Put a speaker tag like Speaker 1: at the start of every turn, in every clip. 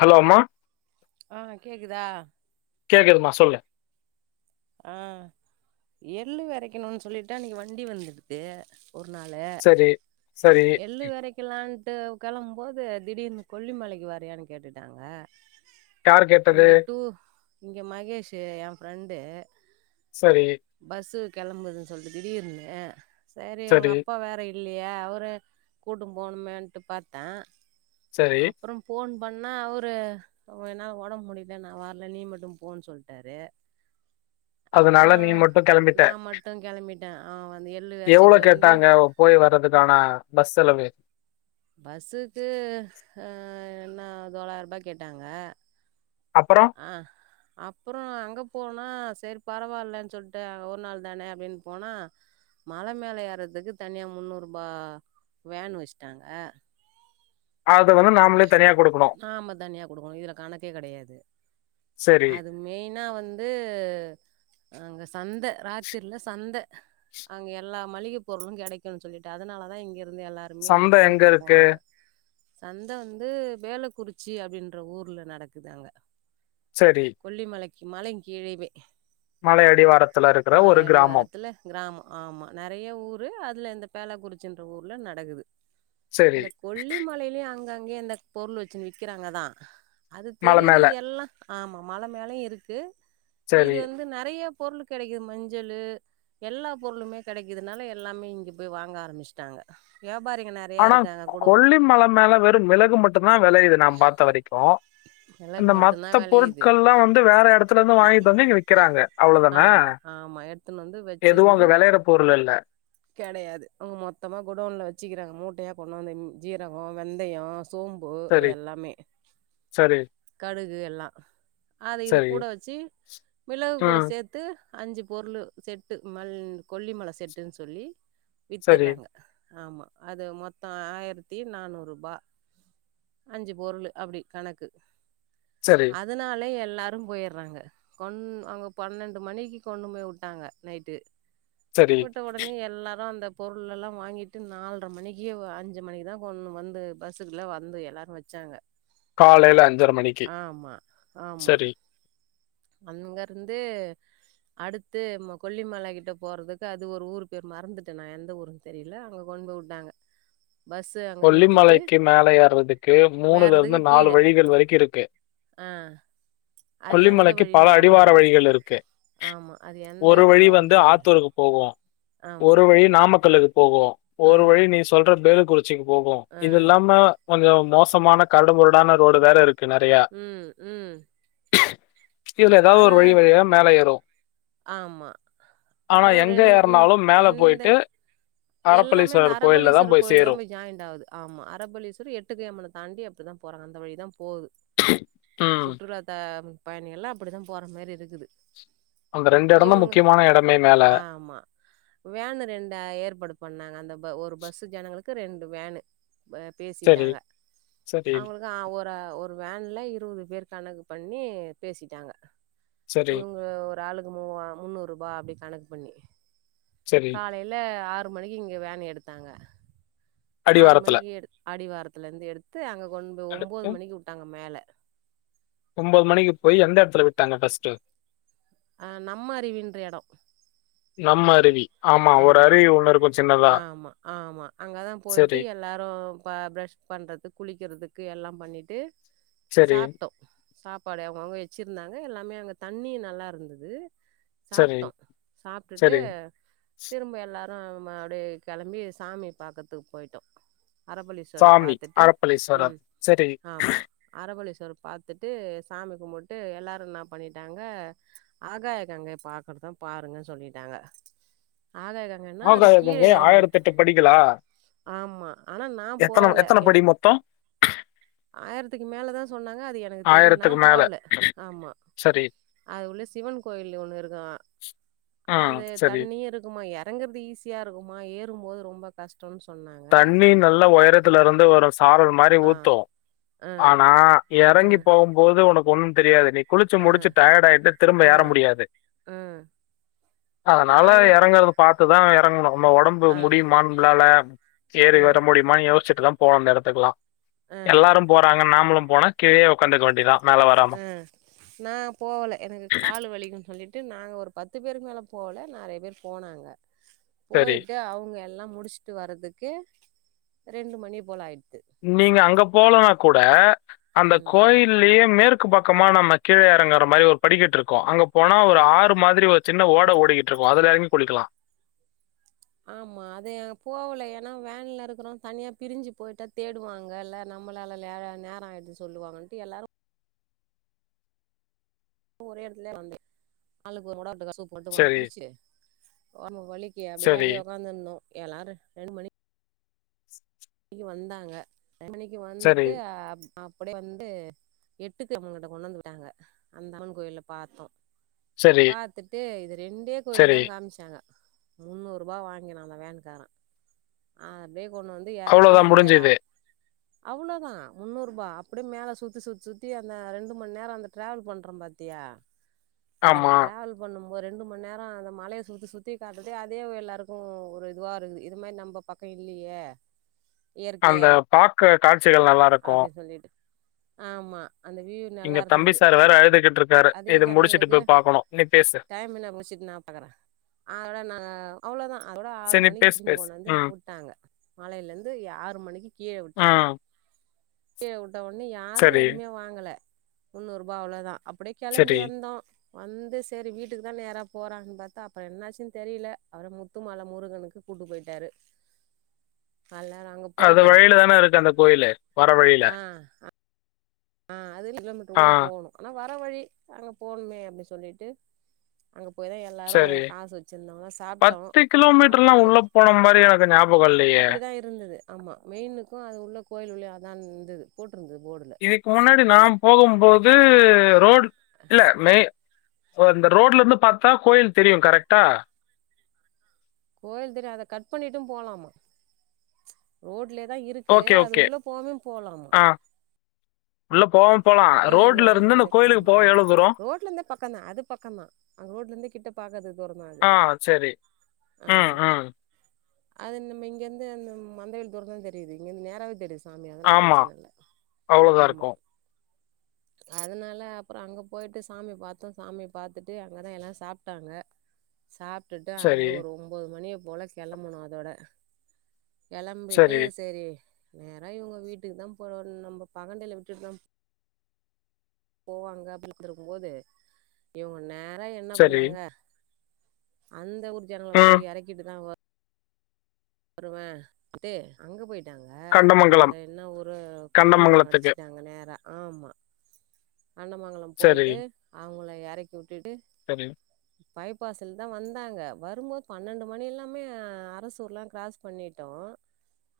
Speaker 1: Hello அம்மா
Speaker 2: ஆ கேக்குதா
Speaker 1: கேக்குதுமா சொல்லு
Speaker 2: ஆ எள்ளு விரைக்கணும்னு சொல்லிட்ட அன்னைக்கு வண்டி வந்துர்க்குது ஒரு நாளு
Speaker 1: சரி சரி
Speaker 2: எள்ளு விரைக்கலான்ட்டு கிளம்பும்போது திடீர்னு கொல்லிமலைக்கு வரியான்னு கேட்டுட்டாங்க
Speaker 1: யார் கேட்டது
Speaker 2: இங்க டூ இங்க மகேஷு எ ஃப்ரெண் தே
Speaker 1: சரி
Speaker 2: கிளம்புதுன்னு சொல்லிட்டு திடீர்னு சரி உங்க அப்பா வேற இல்லையா அவரு கூட்னு போணுமேன்ட்டு பாத்தே
Speaker 1: சரி
Speaker 2: அப்றோ ஃபோன் பண்ணா அவரு என்னால ஒடம்ப முடல நா வார்ல நீ மட்டு போனு சொல்லிட்டாரு அப்றோ
Speaker 1: அதனால நீ மட்டும்
Speaker 2: நா மட்டு கிளம்பிட் டே ஆவ் வ
Speaker 1: எவ்ளோ கேட்டாங்க போய் வர்றதுக்கான பஸ் செலவு
Speaker 2: பஸ்ஸுக்குஆ என்ன தொல்லாயிரோ ரூபா கேட்டாங்க
Speaker 1: அப்புறம்
Speaker 2: ஆ அப்பறோ அங்க போனா சரி பரவாயில்லன்னு சொல்லிட்டு ஒரு நாள் தானே அப்டின்னு போனா மல மேல ஏர்ரதுக்கு தனியா முன்னூறு ரூபா வேணு வச்சிட்டாங்க
Speaker 1: அதவந்து நாம்ளே
Speaker 2: ஆமா தனியா குடுக்கணு இதுல கணக்கே கடையாது
Speaker 1: சரி
Speaker 2: அது மெயினா வந்து அங்கஸ் சந்த ராத்திரில சந்த அங்க எல்லா மளிகை பொருளு கெடைக்குன்னு சொல்லிட்டு அதனாலதா இங்க இருந்து எல்லாருமே அந்த
Speaker 1: சந்தை எங்க
Speaker 2: டூருக்கு
Speaker 1: இருக்கு
Speaker 2: போனாங்க சந்த வந்து வேலக்குறிச்சி அப்டின்ற ஊர்ல நடக்குது அங்க
Speaker 1: சரி
Speaker 2: கொல்லிமலை கி மலைக் கீழேவே
Speaker 1: மலை அடிவாரத்துல இருக்கிற ஒரு
Speaker 2: மல
Speaker 1: கிராமம்
Speaker 2: அடிவாரத்துல கிராமோ ஆமா நெறைய ஊரு அது ல்ல இந்த வேலக்குறிச்சின்ற ஊர்ல நடக்குது
Speaker 1: சரி
Speaker 2: அந்த கொல்லிமலையிலயு அங்க அங்க அந்த பொருள் வச்சு விக்கிறாங்கதா அது
Speaker 1: மலை
Speaker 2: தெரியல
Speaker 1: மேல
Speaker 2: இது எல்லா ஆமா மல மேல இருக்கு
Speaker 1: சரி
Speaker 2: இது வந்து நெறைய பொருளு கெடைக்குது மஞ்சளு எல்லா பொருளுமே கெடைக்கறதுனால எல்லாமே இங்கே போய் வாங்க ஆரம்பிச்சட்டாங்க ஏ
Speaker 1: ஆனா க் க் கொல்லி மல மேல வெறு மிளகு மட் த்தம்னா வெளையுது நா பாத்த வரைக்கு
Speaker 2: வெளக்கு
Speaker 1: இந்த
Speaker 2: மட்டுந்தா
Speaker 1: மத்த
Speaker 2: வெளையுது
Speaker 1: பொருட்கள்லா வந்து வேற எடத்துல இருந்து வாங்கிட்டு வந்து இங்க விக்கிறாங்க அவ்ளவுதானே
Speaker 2: ஆமா ஆமா எடுத்துன்னு வந்து
Speaker 1: எதுவு
Speaker 2: வச்சிருந்து
Speaker 1: அங்க வெளையற பொருள் இல்ல
Speaker 2: கெடையாது அவங்க மொத்தமா குடோன்ல வச்சுக்கிறாங்க மூட்டையா போட்ணு அந்த ம் ஜீரகோ. வெந்தயோ சோம்பு
Speaker 1: சரி,
Speaker 2: இதெல்லாமே
Speaker 1: சரி,
Speaker 2: கடு கு எல்லா அத இது
Speaker 1: சரி.
Speaker 2: கூட வச்சு மிளகு கூட
Speaker 1: ம்.
Speaker 2: சேத்து அஞ்சு பொருளு செட்டு மல் கொல்லிமல செட்டுன்னு சொல்லி
Speaker 1: சரி,
Speaker 2: வித்தர்றாங்க ஆமா அது மொத்தோ ஆயிரத்தி நானூறுபா அஞ்சு பொருளு அப்டி கணக்கு
Speaker 1: சரி,
Speaker 2: அதனால எல் லாரு போயர்றாங்க கொண் அங்க பன்னெண்டு மணிக்கி கொண்டு போய் வுட்டாங்க நைட்டு
Speaker 1: சரி.
Speaker 2: விட்டவுடனே எல்லாரு அந்த பொருள் எல்லா வாங்கிட்டு நால்ர மணிக்கி அ அஞ்சு மணிக்குதா கொண்டு வந்து பஸ்ஸுக்குள்ள வந்து எல்லாரு வச்சாங்க
Speaker 1: காலேல அஞ்சரை மணிக்கு சரி
Speaker 2: அங்க இருந்து அடுத்து கொல்லிமல கிட்ட போறதுக்கு அது ஒரு ஊரு பேர் மறந்துட்டே நா எந்த ஊருன்னு தெரியல அங்க கொண்டு போய் விட்டாங்க
Speaker 1: கொல்லிமலைக்கு மேல ஏறுறதுக்கு மூனுல
Speaker 2: மேறதுக்கு
Speaker 1: இருந்து நாலு
Speaker 2: கீழ
Speaker 1: வழிகள் வரைக்கு இருக்கு
Speaker 2: ஆ அது எந்த
Speaker 1: கொல்லிமலைக்கு பல
Speaker 2: வழின்னு ஞாபக
Speaker 1: அடிவார
Speaker 2: இல்ல
Speaker 1: வழிகள் இருக்கு
Speaker 2: ஆமா அது எந்த
Speaker 1: ஒரு வழி
Speaker 2: அடிவாரன்னு
Speaker 1: வந்து
Speaker 2: தெரியல
Speaker 1: ஆத்தூருக்கு போகு
Speaker 2: ஆமா
Speaker 1: ஒரு வழி நாமக்கல்லு போகு‌
Speaker 2: ஆ
Speaker 1: ஒரு வழி நீ சொல்ற பேரு போகு
Speaker 2: ஆ
Speaker 1: இதுல்லாம கொஞ்சோ மோசமான கருடுமுரடான ரோடு வேற இருக்கு நெறையா.
Speaker 2: உம் உம்
Speaker 1: இதுல ஏதாவது ஒரு வழி வழியா மேல ஏறு
Speaker 2: ஆமா அப்றோ ரெ
Speaker 1: எங்க
Speaker 2: உ
Speaker 1: ஏறுனாலும் மேல
Speaker 2: எந்த
Speaker 1: போயிட்டு
Speaker 2: எல்லாமே அந்த
Speaker 1: அறப்பளீஸ்வரர் கோயில்ல தான்
Speaker 2: அரபலீஸ்வரர் கோயில
Speaker 1: சேரும்.
Speaker 2: தா போய் ஜாயி து ஆமா அரபலீஸ்வர எட்டுக்கு அம்மன தாண்டி அப்டிதா போறாங்க அந்த வழி தா போகுது
Speaker 1: ம்.
Speaker 2: சுட்டுலாதா பயணிகள் எல்லா அப்டிதா போகிற மாதிரி இருக்குது
Speaker 1: அந்த இடம் தான்
Speaker 2: இவுங்க
Speaker 1: முக்கியமான இடமே மேல.
Speaker 2: ஆமா வேனரெண்ட ஏற்பாடு பண்ணாங்க அந்த ஒரு பஸ்ஸு ஜனங்களுக்கு ரெண்டு வேனு
Speaker 1: சரி,
Speaker 2: பேசிட்டாங்க
Speaker 1: சரி,
Speaker 2: அவுங்களுக்கு ஆ ஒரு வேன்ல இருபது பேர் கணக்கு பண்ணி பேசிட்டாங்க
Speaker 1: சரி,
Speaker 2: இவுங்க ஒரு ஆளுக்கு மூவ முந்நூறுரூபா அப்டி கணக்கு பண்ணி
Speaker 1: சரி.
Speaker 2: காலேல ஆறு ஒரு மணிக்கு இங்க வேன் எடுத்தாங்க ஆறு
Speaker 1: அடிவாரத்துல.
Speaker 2: மணிக்கு எடு அடிவாரத்ல இருந்து எடுத்து அங்க ஒன் ஒன்பது மணிக்கு விட்டாங்க மேல
Speaker 1: ஒன்பது மணிக்கு போய் எந்த இடத்துல விட்டாங்க டஸ்ட்டு
Speaker 2: அஹ் நம்ம அறிவின்ற இடம
Speaker 1: நம்ம அருவி ஒரு
Speaker 2: ஆமா
Speaker 1: அருவி ஒண்ணு இருக்கும் சின்னதா.
Speaker 2: ஆமா ஆமா அங்கதான் போயிட்டு
Speaker 1: சரி,
Speaker 2: எல்லாரும் ப பரஷ் பண்றது குளிக்கிறதுக்கு க்கு எல்லாம் பண்ணிட்டு
Speaker 1: சரி,
Speaker 2: சாப்பிட்டோ சாப்பாடு அவங்கங்க வச்சு வச்ச இருந்தாங்க எல்லாமே அங்க தண்ணி நல்லா இருந்தது
Speaker 1: சரி,
Speaker 2: சாப்பிட்டோ சாப்பிட்டுட்டு
Speaker 1: சரி.
Speaker 2: திரும்ப எல்லா ம் அடிய கிளம்பி சாமி பாக்கத்துக்கு போயிட்டோ அரபழீஸ்வர
Speaker 1: சாமி,
Speaker 2: பாாரத்துட்டு
Speaker 1: அறப்பளீஸ்வரர்.
Speaker 2: உம்
Speaker 1: சரி.
Speaker 2: ஆமா அரபலீஸ் பாார்த்துட்டு சாமி கும்பிட்டு எல்லாரும் என்ன பண்ணிட்டாங்க ஆகாய கங்க பாார்கறதும் பாருங்கன்னு சொல்லிட்டாங்க ஆகாய கங்கனா அது கீழ
Speaker 1: ஆகாயகங்க
Speaker 2: எறங்கணு
Speaker 1: ஆயிரத்தி எட்டு படிகளா
Speaker 2: ஆமா ஆனா நா
Speaker 1: எத்தனை
Speaker 2: போவல
Speaker 1: எத்தனை
Speaker 2: எ
Speaker 1: படி மொத்தம்
Speaker 2: ஆயிரத்துக்கு மேலதான் சொன்னாங்க அது எனக்கு தெரிய
Speaker 1: மேல.
Speaker 2: போகல ஆமா
Speaker 1: சரி,
Speaker 2: அது சிவன் கோயில் ஒண்ணு இருக்கும்
Speaker 1: ம்.
Speaker 2: அது
Speaker 1: சரி.
Speaker 2: தண்ணி இருக்குமா இறங்கறிறது ஈஸியா இருக்கு இருபோது ரொம்ப கஷ்டம்
Speaker 1: தண்ணி நல்ல உயரத்துல இருந்து ஒரு சாரல் மாதிரி
Speaker 2: ஆ
Speaker 1: ஊத்தோம்
Speaker 2: ஆ
Speaker 1: ஆனா
Speaker 2: ஆ
Speaker 1: இறங்கி போகும்போது உனக்கு ஒண்ணும் தெரியாது நீக்கு குளிச்சு
Speaker 2: ஆ
Speaker 1: முடிச்சு டயர்ட் ஆயிட்டு திரும்ப
Speaker 2: ஆ
Speaker 1: ஏற முடியாது
Speaker 2: ஆ
Speaker 1: அதனால
Speaker 2: அது
Speaker 1: இறங்கறது ப்த்த தான் இறங்கணும் நம்ம உடம்பு
Speaker 2: ஆ
Speaker 1: முடியும்மாான்ளால ஏரி
Speaker 2: ஆ
Speaker 1: வர முடி மணி ர்ச்சட்டு தம்ப போனம் எடுத்துக்கலாம்
Speaker 2: ஆ
Speaker 1: எல்லாரும் போறாங்க நாமளும் போன கீழே உடாந்துக்க வேண்டிதான்
Speaker 2: அஹ் நான் போகலை எனக்கு காால் விக்கும்ன்னு சொல்லிட்டு விட்டு நாங்க ஒரு பத்து பேருக்கு மேல போல நிறைய பேர் போனாங்க
Speaker 1: சரி.
Speaker 2: போயிட்டு அவங்க எல்லாம் முடிச்சுட்டு வர்றதுக்கு ரெண்டு மணி போல ஆயிட்ட
Speaker 1: நீங்க அங்க போலன்னா கூட அந்த
Speaker 2: ம்
Speaker 1: கோயிலலயேம க்கு பக்கமா நம்ம கீழே அறங்குற மாதிரி ஒரு படிக்கட்டு இருக்கோ அங்க போனா ஒரு
Speaker 2: ம்
Speaker 1: ஆறு மாதிரி வச்ச சின்ன ஓடை ஓடிக்கிட்டு இருக்கோம் அதுல எயாருமே குளிக்கலாம்
Speaker 2: ஆமா அது எங்க போகல ஏன்னா வேன்ல இருக்கிறோம் தனியா பிரி்சு போயிட்டா தேடுவாங்க இல்ல நம்மளால நேரம் ஆயிடுச்சு சொல்லுவாங்கட்டு எல்லாரும் ஒரே இடத்துல வந்தேன் நாளுக்கு ஒருடட்டுக்க சூ போட்டு மாிரி
Speaker 1: சரி,
Speaker 2: குடிச்சு விக்கு அப்படியே
Speaker 1: சரி,
Speaker 2: அங்கேயே உக்காந்துருந்தோம் எல்லாும் ரெண்டு மணி அக்கு வந்தாங்க மணிக்கு
Speaker 1: சரி,
Speaker 2: வந்துட்டு அப்படியே வந்து எட்டுக்கு அவன்கிட்ட கொண்டு வந்து விட்டாங்க அந்த அம்மன் கோயிலல பார்த்தோம்
Speaker 1: சரி,
Speaker 2: பாாரத்துட்டு இது ரெண்டே கோயில
Speaker 1: சரி.
Speaker 2: தான் காமிச்சாங்க முன்னூறு ரூபாய் வாங்கினும் அந்த வேன்காரன் அப்படியே கொண்டு வந்து
Speaker 1: அவ்வளவுதான் முடிஞ்சது
Speaker 2: அவ்வளோதான் முன்னூறு ரூபா அப்டி மேல சுத்தி சுத்தி சுத்தி அந்த ரெண்டும்ம நேரோ அந்த டிராவல் பண்றோம் பாத்தியா அந்தர
Speaker 1: ஆமா.
Speaker 2: டிராவல் பண்ணும் ஒரு ரெண்டும்ம நேரோ அந்த மலைய சுத்தி சுத்தி காட்டுறதே அதே எல்லாருக்கும் ஒரு இதுவா இருக்குது இது மாரி நம்ம பக்கம் இல்லயே
Speaker 1: அந்த பாக்க காட்
Speaker 2: அப்டி சொல்லிட்டு ஆமா
Speaker 1: இங்க தம்பி சார் வேற அழுதுகிட்ருக்
Speaker 2: அதே ஜனங்களுக்கு டைம் என்ன பிடிச்சுட்டு நான் பாக்குறேன் அதோட நான் அவ்ளோதான் அதோட ஆறு
Speaker 1: சரி நீ
Speaker 2: மணிக்கு
Speaker 1: பேசு,
Speaker 2: திரும்பி
Speaker 1: பேசு.
Speaker 2: கொண்டு வந்து
Speaker 1: ம்.
Speaker 2: விட்டாங்க மலையில இருந்து ஆறு மணிக்கு கீழே விட்டாங்க
Speaker 1: ம்.
Speaker 2: [unintelligible] உண்ணு யாரும்
Speaker 1: சரி,
Speaker 2: எதுமே வாங்கல முன்னூறு ரூபா அவ்ளோதான் அப்டி கிளம்பி
Speaker 1: சரி.
Speaker 2: வந்தோம் வந்து சேரி வீட்டுக்கு தான் நேரா போறாங்கன்னு பார்த்தா அப்றோ என்னாச்சுன்னு தெரியல அவற முத்துமல முருகனுக்கு கூட்டு போயிட்டாரு எல்லாரு அங்க
Speaker 1: அது
Speaker 2: போயிட்டு
Speaker 1: வழில தானே இருக்கு அந்த கோயிலு வர வழில
Speaker 2: ஆ ஆ அதரு [inaudible] கிலோமீட்டர் உள்ள போணுஆனா வ ர வழி அங்க போணுமே அப்டின்னு சொல்லிட்டு அங்க போய் தா எல்லாரு
Speaker 1: சரி.
Speaker 2: காசு வச்சிருந்தோல சாப்ட்டோ
Speaker 1: கிலோமீட்டர்லாம்
Speaker 2: சாப்ட்டுட்டு
Speaker 1: உள்ள போன மாரி எனக்கு ஞாபகம் இல்லையே!
Speaker 2: அப்டிதா இருந்தது ஆமா மெயினுக்கு அது உள்ள கோயில் உள்ள அதா து து போட் தது போர்டுல
Speaker 1: இதுக்கு முன்னாடி நா போகும்போது ரோட் இல்ல மே ஓ இந்த ரோட்ல இருந்து பாத்தா கோயில் தெரியு கரெக்டா
Speaker 2: கோயில் தெரியு அத கட் பண்ணிட்டு போலாமா ரோட்லே தா இருக்கு
Speaker 1: ஓகே,
Speaker 2: அது
Speaker 1: ஓகே.
Speaker 2: உள்ள போனா போலாமா
Speaker 1: ஆ. உள்ள போம்
Speaker 2: கோயில போதே போனல
Speaker 1: தூரம்?
Speaker 2: ரோட்ல இருந்தே பக்கம் தா அது பக்கம்தா அங்க ரோட்ல இருந்தே கிட்ட பாக்காதது
Speaker 1: ஆ சேரி உ
Speaker 2: ஆமா
Speaker 1: உ
Speaker 2: அது நம்ம இங்கிருந்து அந்த மந்தவ தூரம்தா தெரியுது இங்க நேராவே தெரியுது சாமி அதெல்லா
Speaker 1: ஆமா.
Speaker 2: பிரச்சன இல்ல
Speaker 1: அவ்வளோதான்
Speaker 2: ஆமா
Speaker 1: இருக்கும்.
Speaker 2: அதனால அப்பறோ அங்க போயிட்டு சாமி பாத்தோ சாமி பாத்துட்டு அங்கதா எல்லா சாப்பிட்டாங்க சாப்ட்டுட்டு அங்க
Speaker 1: சரி,
Speaker 2: ஒரு ஒன்பது மணிய போல கிளம்புனோ அதோட களம்பிட்டு சரி நேற இவங்க வீட்டுக்கு தா போறோ நம்ம பகண்டையில விட்டுட்டீதா போவாங்க அப்டிட்டு இருக்கும் போோது இவங்க நே தா என்ன
Speaker 1: சரி.
Speaker 2: பண்ணாங்க அந்த ஒரு ல
Speaker 1: ம்.
Speaker 2: போய் எறக்கிட்டு தா வரு வருவே அப்டே அங்க போயட்டு ங்க அந்த
Speaker 1: கண்டமங்கலம்.
Speaker 2: என்ன ஒரு கண்டமங்கள
Speaker 1: கண்டமங்கலத்துக்கு.
Speaker 2: அடிச்சிட்டாங்க நேரா ஆமா அண்ணமங்கலம்
Speaker 1: சரி,
Speaker 2: போயிட்டு அவங்கள எல்லாரயு கூட்டிட்டு
Speaker 1: சரி
Speaker 2: பைபாஸ்ல தா வந்தாங்க வரும்போது பன்னெண்டு மணி எல்லாமே அரசூர்லா கிராஸ் பண்ணிட்டோம்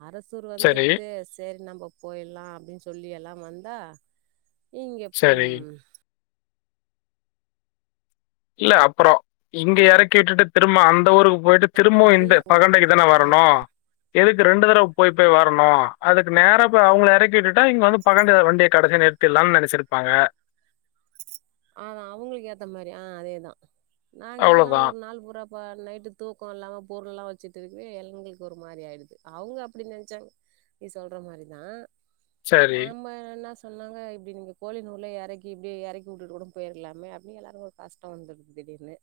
Speaker 2: அரசூர்
Speaker 1: சரி,
Speaker 2: வந்துட்டு சரி நம்ம போயிடலாம் அப்படின்னு சொல்லி எல்லாம் வந்தா இங்க
Speaker 1: சரி. இல்ல அப்புறம் இங்க இறக்கி விட்டுட்டு திரும்ப அந்த ஊருக்கு போயிட்டு திரும்ப இ
Speaker 2: நெறைய
Speaker 1: பகண்டைக்கு
Speaker 2: கூட்டுனு
Speaker 1: தானே
Speaker 2: வந்தாளா
Speaker 1: வரணும் எதுக்கு ரெண்டு தடவை போய் போய் வரணும் அதுக்கு நேர அவளை இறக்கி விட்டுாங்கந்து வண்டிய கடைசி நிறுத்திடலாம்னு நினைச்சிருப்பாங்க
Speaker 2: ஆான் அவங்களுக்கு ஏத்த மாதிரி ஆஹ் அதேதான் நாங்க எல்லாம்
Speaker 1: அவ்வளோதான்.
Speaker 2: ஒரு நால பு அப்ப நைட்டு தூக்கம் இல்லாம பொருள் எல்லாம் வச்சுட்டு இருக்குவே இளைங்களுக்கு ஒரு மாதிரி ஆயிடுது அவங்க அப்படி நினைச்சாங்க நீ சொல்ற மாதிரிதான்
Speaker 1: சரி,
Speaker 2: நம என்ன சொன்னாங்க இப்படி நீங்க கோழி நூ உள்ள இறக்கி இப்படி இறக்கி வீட்டிட்டு கூட போயிருலாமே அப்படின்னு எல்லாரும் ஒரு கஷ்டம் வந்துடுது திடீர்னு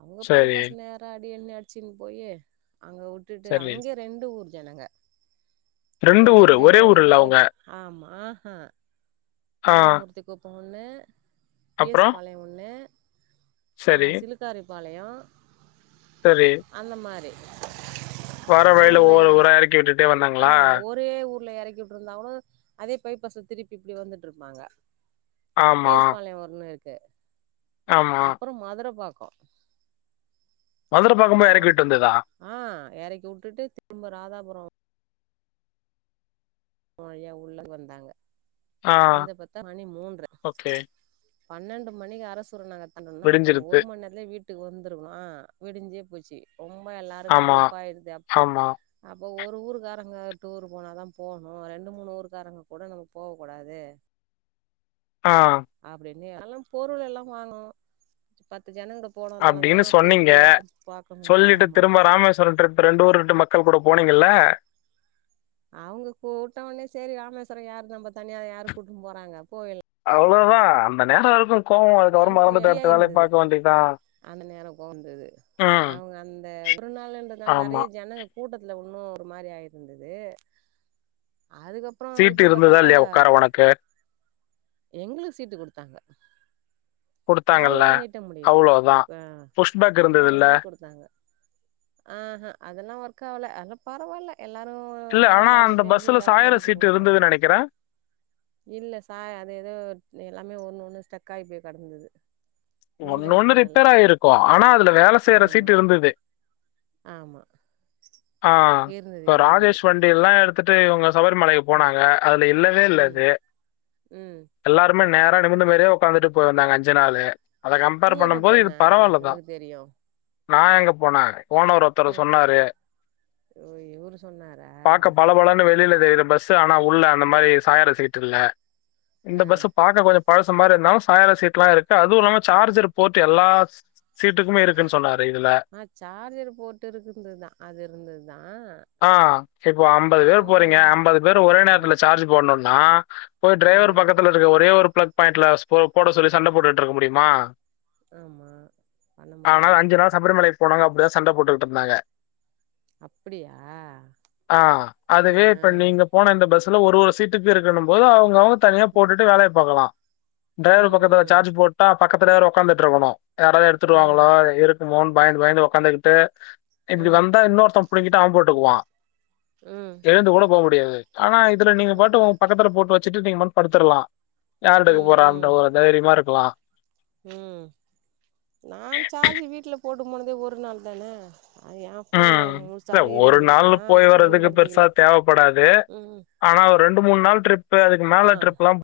Speaker 2: அவங்க
Speaker 1: சரி,
Speaker 2: பைபசம் நேரம் அ அப்படி என்ன அடிச்சின்ன்னு போயே அங்க விட்டுட்டு
Speaker 1: சரி.
Speaker 2: அங்கே ரெண்டு ஊர் ஜனங்க கொஞ்சம்
Speaker 1: ஊரு.
Speaker 2: பேரு
Speaker 1: ஒரே ஊர் இல்ல
Speaker 2: வந்து
Speaker 1: அவங்க.
Speaker 2: ஆமா ஆஹ்
Speaker 1: ஆ.
Speaker 2: தாண்டமூர்த்திக்குப்போம் ஒண்ணு பேஸ்
Speaker 1: அப்புறம்?
Speaker 2: பாளையம் ஒண்ணு ஆ
Speaker 1: சரி,
Speaker 2: சிலுக்காரு பழையம்
Speaker 1: சரி.
Speaker 2: அந்த மாரி
Speaker 1: வர வழியில ஒவ்வொரு உரம் இக்கி விட்டுட்டே வந்தாங்களா
Speaker 2: தே ஊர்ல இறக்கிவுட்ருந்தாளும் அதே பை பச திருப்பி இப்படி வந்துட்டு இருப்பாங்க பி
Speaker 1: ஆமா,
Speaker 2: எஸ் பாளையன் ஒன்னு இருக்கு க
Speaker 1: ஆமா.
Speaker 2: அப்புறம் மதுரை [inaudible]
Speaker 1: மதுர பாக்கும்போது எறக்கி
Speaker 2: அஹ்
Speaker 1: விட்டு வந்ததா?
Speaker 2: ஆஹ் இறைக்கி உட்டுட்டு திரும்ப ராதாபுரம் உள்ள வந்தாங்க
Speaker 1: ஆ
Speaker 2: வந்து பாத்தா மணி மூன்ற
Speaker 1: ஓகே
Speaker 2: பன்னெண்டு மணிக்கு நாங்க அப்ப நா
Speaker 1: விடிஞ்சிருத்து.
Speaker 2: ஒரு மணி நேரத்தலே வீட்டுக்கு வந்துருவன் விடிஞ்சே போச்சு ரொம்ப எல்லாருக்கும்
Speaker 1: ஆமா,
Speaker 2: அழுப்பாயிருது அப்
Speaker 1: ஆமா.
Speaker 2: அப் இப்போ ஒரு ஊருக்காரங்க டூர் போனா தான் போணும் ரெண்டு மூணு ஊர்கக்காரங்க கூட நம்ம போகக்கூடாது
Speaker 1: ஆ
Speaker 2: எல்லாம் பொருள் எல்லாம் வாங்கும் பத்
Speaker 1: அப்படின்னு சொன்னீங்க
Speaker 2: பாக்க முடிஞ்சுது
Speaker 1: சொல்லிட்டு
Speaker 2: ஆமா
Speaker 1: திரும்ப ராமேஸ்வரம் ரெண்டு ஊரு ரெண்டு மக்கள் கூட போ போனீங்கல்ல
Speaker 2: அவங்க கூட்டவடனே சரி ராமேஸ்வரம் யாரு நம்ம தனிய யாரு கூட்டு போறாங்க போயி
Speaker 1: அவ்வளோதான் அந்த நேரம் கோவம் அதுக்கப்புறம் மறந்துட்டு
Speaker 2: [unintelligible]
Speaker 1: அடுத்த வேலைய
Speaker 2: இருந்தது
Speaker 1: பாக்க வேண்டியதுதான்.
Speaker 2: அந்த நேரம் கொந்தது
Speaker 1: ம்.
Speaker 2: அவங்க அந்த ஒரு நாள்ன்றதுனால நிறைய
Speaker 1: ஆமா.
Speaker 2: ஜனங்கள் கூட்டத்துல ஒன்னும் ஒரு மாதிரி ஆயிருந்தது அதுக்கப்புறம்
Speaker 1: சீட்டு இருந்ததா
Speaker 2: இப்பப்த்தாக்கா
Speaker 1: இல்லையா உட்கார உனக்கு?
Speaker 2: எங்களுக்கு சீட்டு கொடுத்தாங்க
Speaker 1: குடுத்தாங்கல்ல.
Speaker 2: கால்லாம் நீட்ட முடியல
Speaker 1: அவ்வளோதான். புஷ் பேக்
Speaker 2: எல்லாம் ஆ
Speaker 1: இருந்ததுல்ல?
Speaker 2: எங்களுக்கு கொடுத்தாங்க ஆஹ்ஹ அதெல்லாம் ஒர்க் ஆகல அதல்லா பரவாயில்ல எல்லாரும் இடம்
Speaker 1: ஆனா
Speaker 2: இல்ல
Speaker 1: அந்த
Speaker 2: இருந்தப்ப
Speaker 1: பஸ்ல
Speaker 2: எங்களுக்கு இடம்
Speaker 1: சாயற
Speaker 2: ஒதுக்கி
Speaker 1: சீட்டு
Speaker 2: கொடுத்தாங்க
Speaker 1: இருந்ததுன்னு நெனைக்கிறேன்.
Speaker 2: இல்ல சாய அது எதோ எல்லாமே ஒன்னும் [unintelligible] கடந்தது
Speaker 1: ஒன்னொன்னு
Speaker 2: பண்ணல
Speaker 1: ரிப்பேர் ஆயிருக்கோ ஆனா அதுல வேல சேற
Speaker 2: ஆமா
Speaker 1: சீட்டு இருந்துது
Speaker 2: ஆமா
Speaker 1: ஆஹ்
Speaker 2: இருந்தது
Speaker 1: இப்ப
Speaker 2: இருந்தது
Speaker 1: ராஜேஷ் வண்டி எல்லா எடுத் துட்டு இவங்க சபரிமலைக்கு போனாங்க அதுல
Speaker 2: ம்
Speaker 1: இல்லவேயில்லது
Speaker 2: ம்
Speaker 1: எல்லாருமே நேரா தகுந்தமாறியே ஒக்காந்துட்டு போயிருந்தாங்க அஞ்சு நாளு அத
Speaker 2: நீ
Speaker 1: கம்பேர்
Speaker 2: எப்ப
Speaker 1: பண்ணும்போது இது
Speaker 2: போன அதுல
Speaker 1: பரவாயில்லதா
Speaker 2: உனக்கு தெரியு
Speaker 1: நா எங்க போனே போன ஒரு ஒருத்தர்
Speaker 2: ம்
Speaker 1: சொன்னாரு
Speaker 2: ஓ இவரு சொன்னாரா
Speaker 1: பார்க்க பல பலன்னு வெளியில இது பஸ் ஆனா உள்ள அந்த மாரி சாயிர சீட்டுயில்ல இந்த
Speaker 2: ம்
Speaker 1: பஸ் பார்க்க கொஞ்சோ பழசு மாரி இருந்தாலோ சாயிர சீட்லாயிருக்கு அதுவு இல்லாம சார்ஜர் போட்டுயெல்லா
Speaker 2: ஆஹ் சார்ஜர் போட்டு இருக்குதுதா அது இருந்துதுதா
Speaker 1: ஆஹ் இப்போ அம்பது பேர் போறீங்க அம்பது பேர் ஒரே நேரத்துல
Speaker 2: ஆமா
Speaker 1: சார்ஜ் போடணோ னா போய்
Speaker 2: ஆ
Speaker 1: டிரைவர் பக்கத்துல இருக்க ஒரே ஒரு பிளக் பாயிண்ட்ல போட சொல்லி சண்ட போட்டுட்டுயிருக்க முடியுமா
Speaker 2: ஆமா பண்ண
Speaker 1: ஆனால
Speaker 2: முடியாது
Speaker 1: அஞ்சு நாள் சபரிமலை போனாங்க அப்டிதா சண்ட போட்டுக்குட்டு இருந்தாங்க
Speaker 2: அப்படியா
Speaker 1: ஆஹ்
Speaker 2: ஆ ஆ
Speaker 1: அதுவே இப்ப நீங்க போன இந்த பஸ் ஒரு ஒரு சீட்டுக்கு இருக்குன்னு போது அவங்க அவங்க தனியா போட்டுட்டு வேலைய பாக்கலா
Speaker 2: ம்
Speaker 1: டிரைவர் பக்கத்துல
Speaker 2: ம்
Speaker 1: சார்ஜ் போட்டா பக்கத்துல வேற ஒக்காந்துட்டு இருக்கணோ யாராவது எடுத்துடுவாங்களா
Speaker 2: ம்
Speaker 1: இருக் குமோன்னு பயந்து -பயந்து ஒக்காந்துக்குட்டு இப்டி
Speaker 2: ம்
Speaker 1: வந்தா இன்னொருத்தன் புடிங்கிட்டு அவன் போட்டுக்குவான்
Speaker 2: ம்
Speaker 1: எழுந்து கூட போ மு டியாது ஆனா இதுல நீங்க
Speaker 2: ம்
Speaker 1: பாட்டு உங்க பக்கத்துல போட்டு வெ ச்சுட்டு நீங்க பாட்டுனு படுத்தடலா
Speaker 2: ம்
Speaker 1: யாரக்கு போற அ ஒரு தைரியமா இரு வா
Speaker 2: உம் நான் சார்ஜி வீட்டுல போட்டு போனதே ஒரு நாள் தானே அது என்
Speaker 1: உம்
Speaker 2: ஃபோனில்
Speaker 1: இ
Speaker 2: முழுசாவே
Speaker 1: ஒரு
Speaker 2: இருந்தது
Speaker 1: நாள்
Speaker 2: நான்
Speaker 1: போய்
Speaker 2: அதை
Speaker 1: வரதுக்கு பெருசா
Speaker 2: பயன்படுத்திக்கல
Speaker 1: தேவைப்படாது
Speaker 2: ம்
Speaker 1: ஆனா ரெண்டு மூன் நாள் ட்ரிப் இப்ப அதுக்கு
Speaker 2: ஆ
Speaker 1: மேல ட்ரிப்லாம்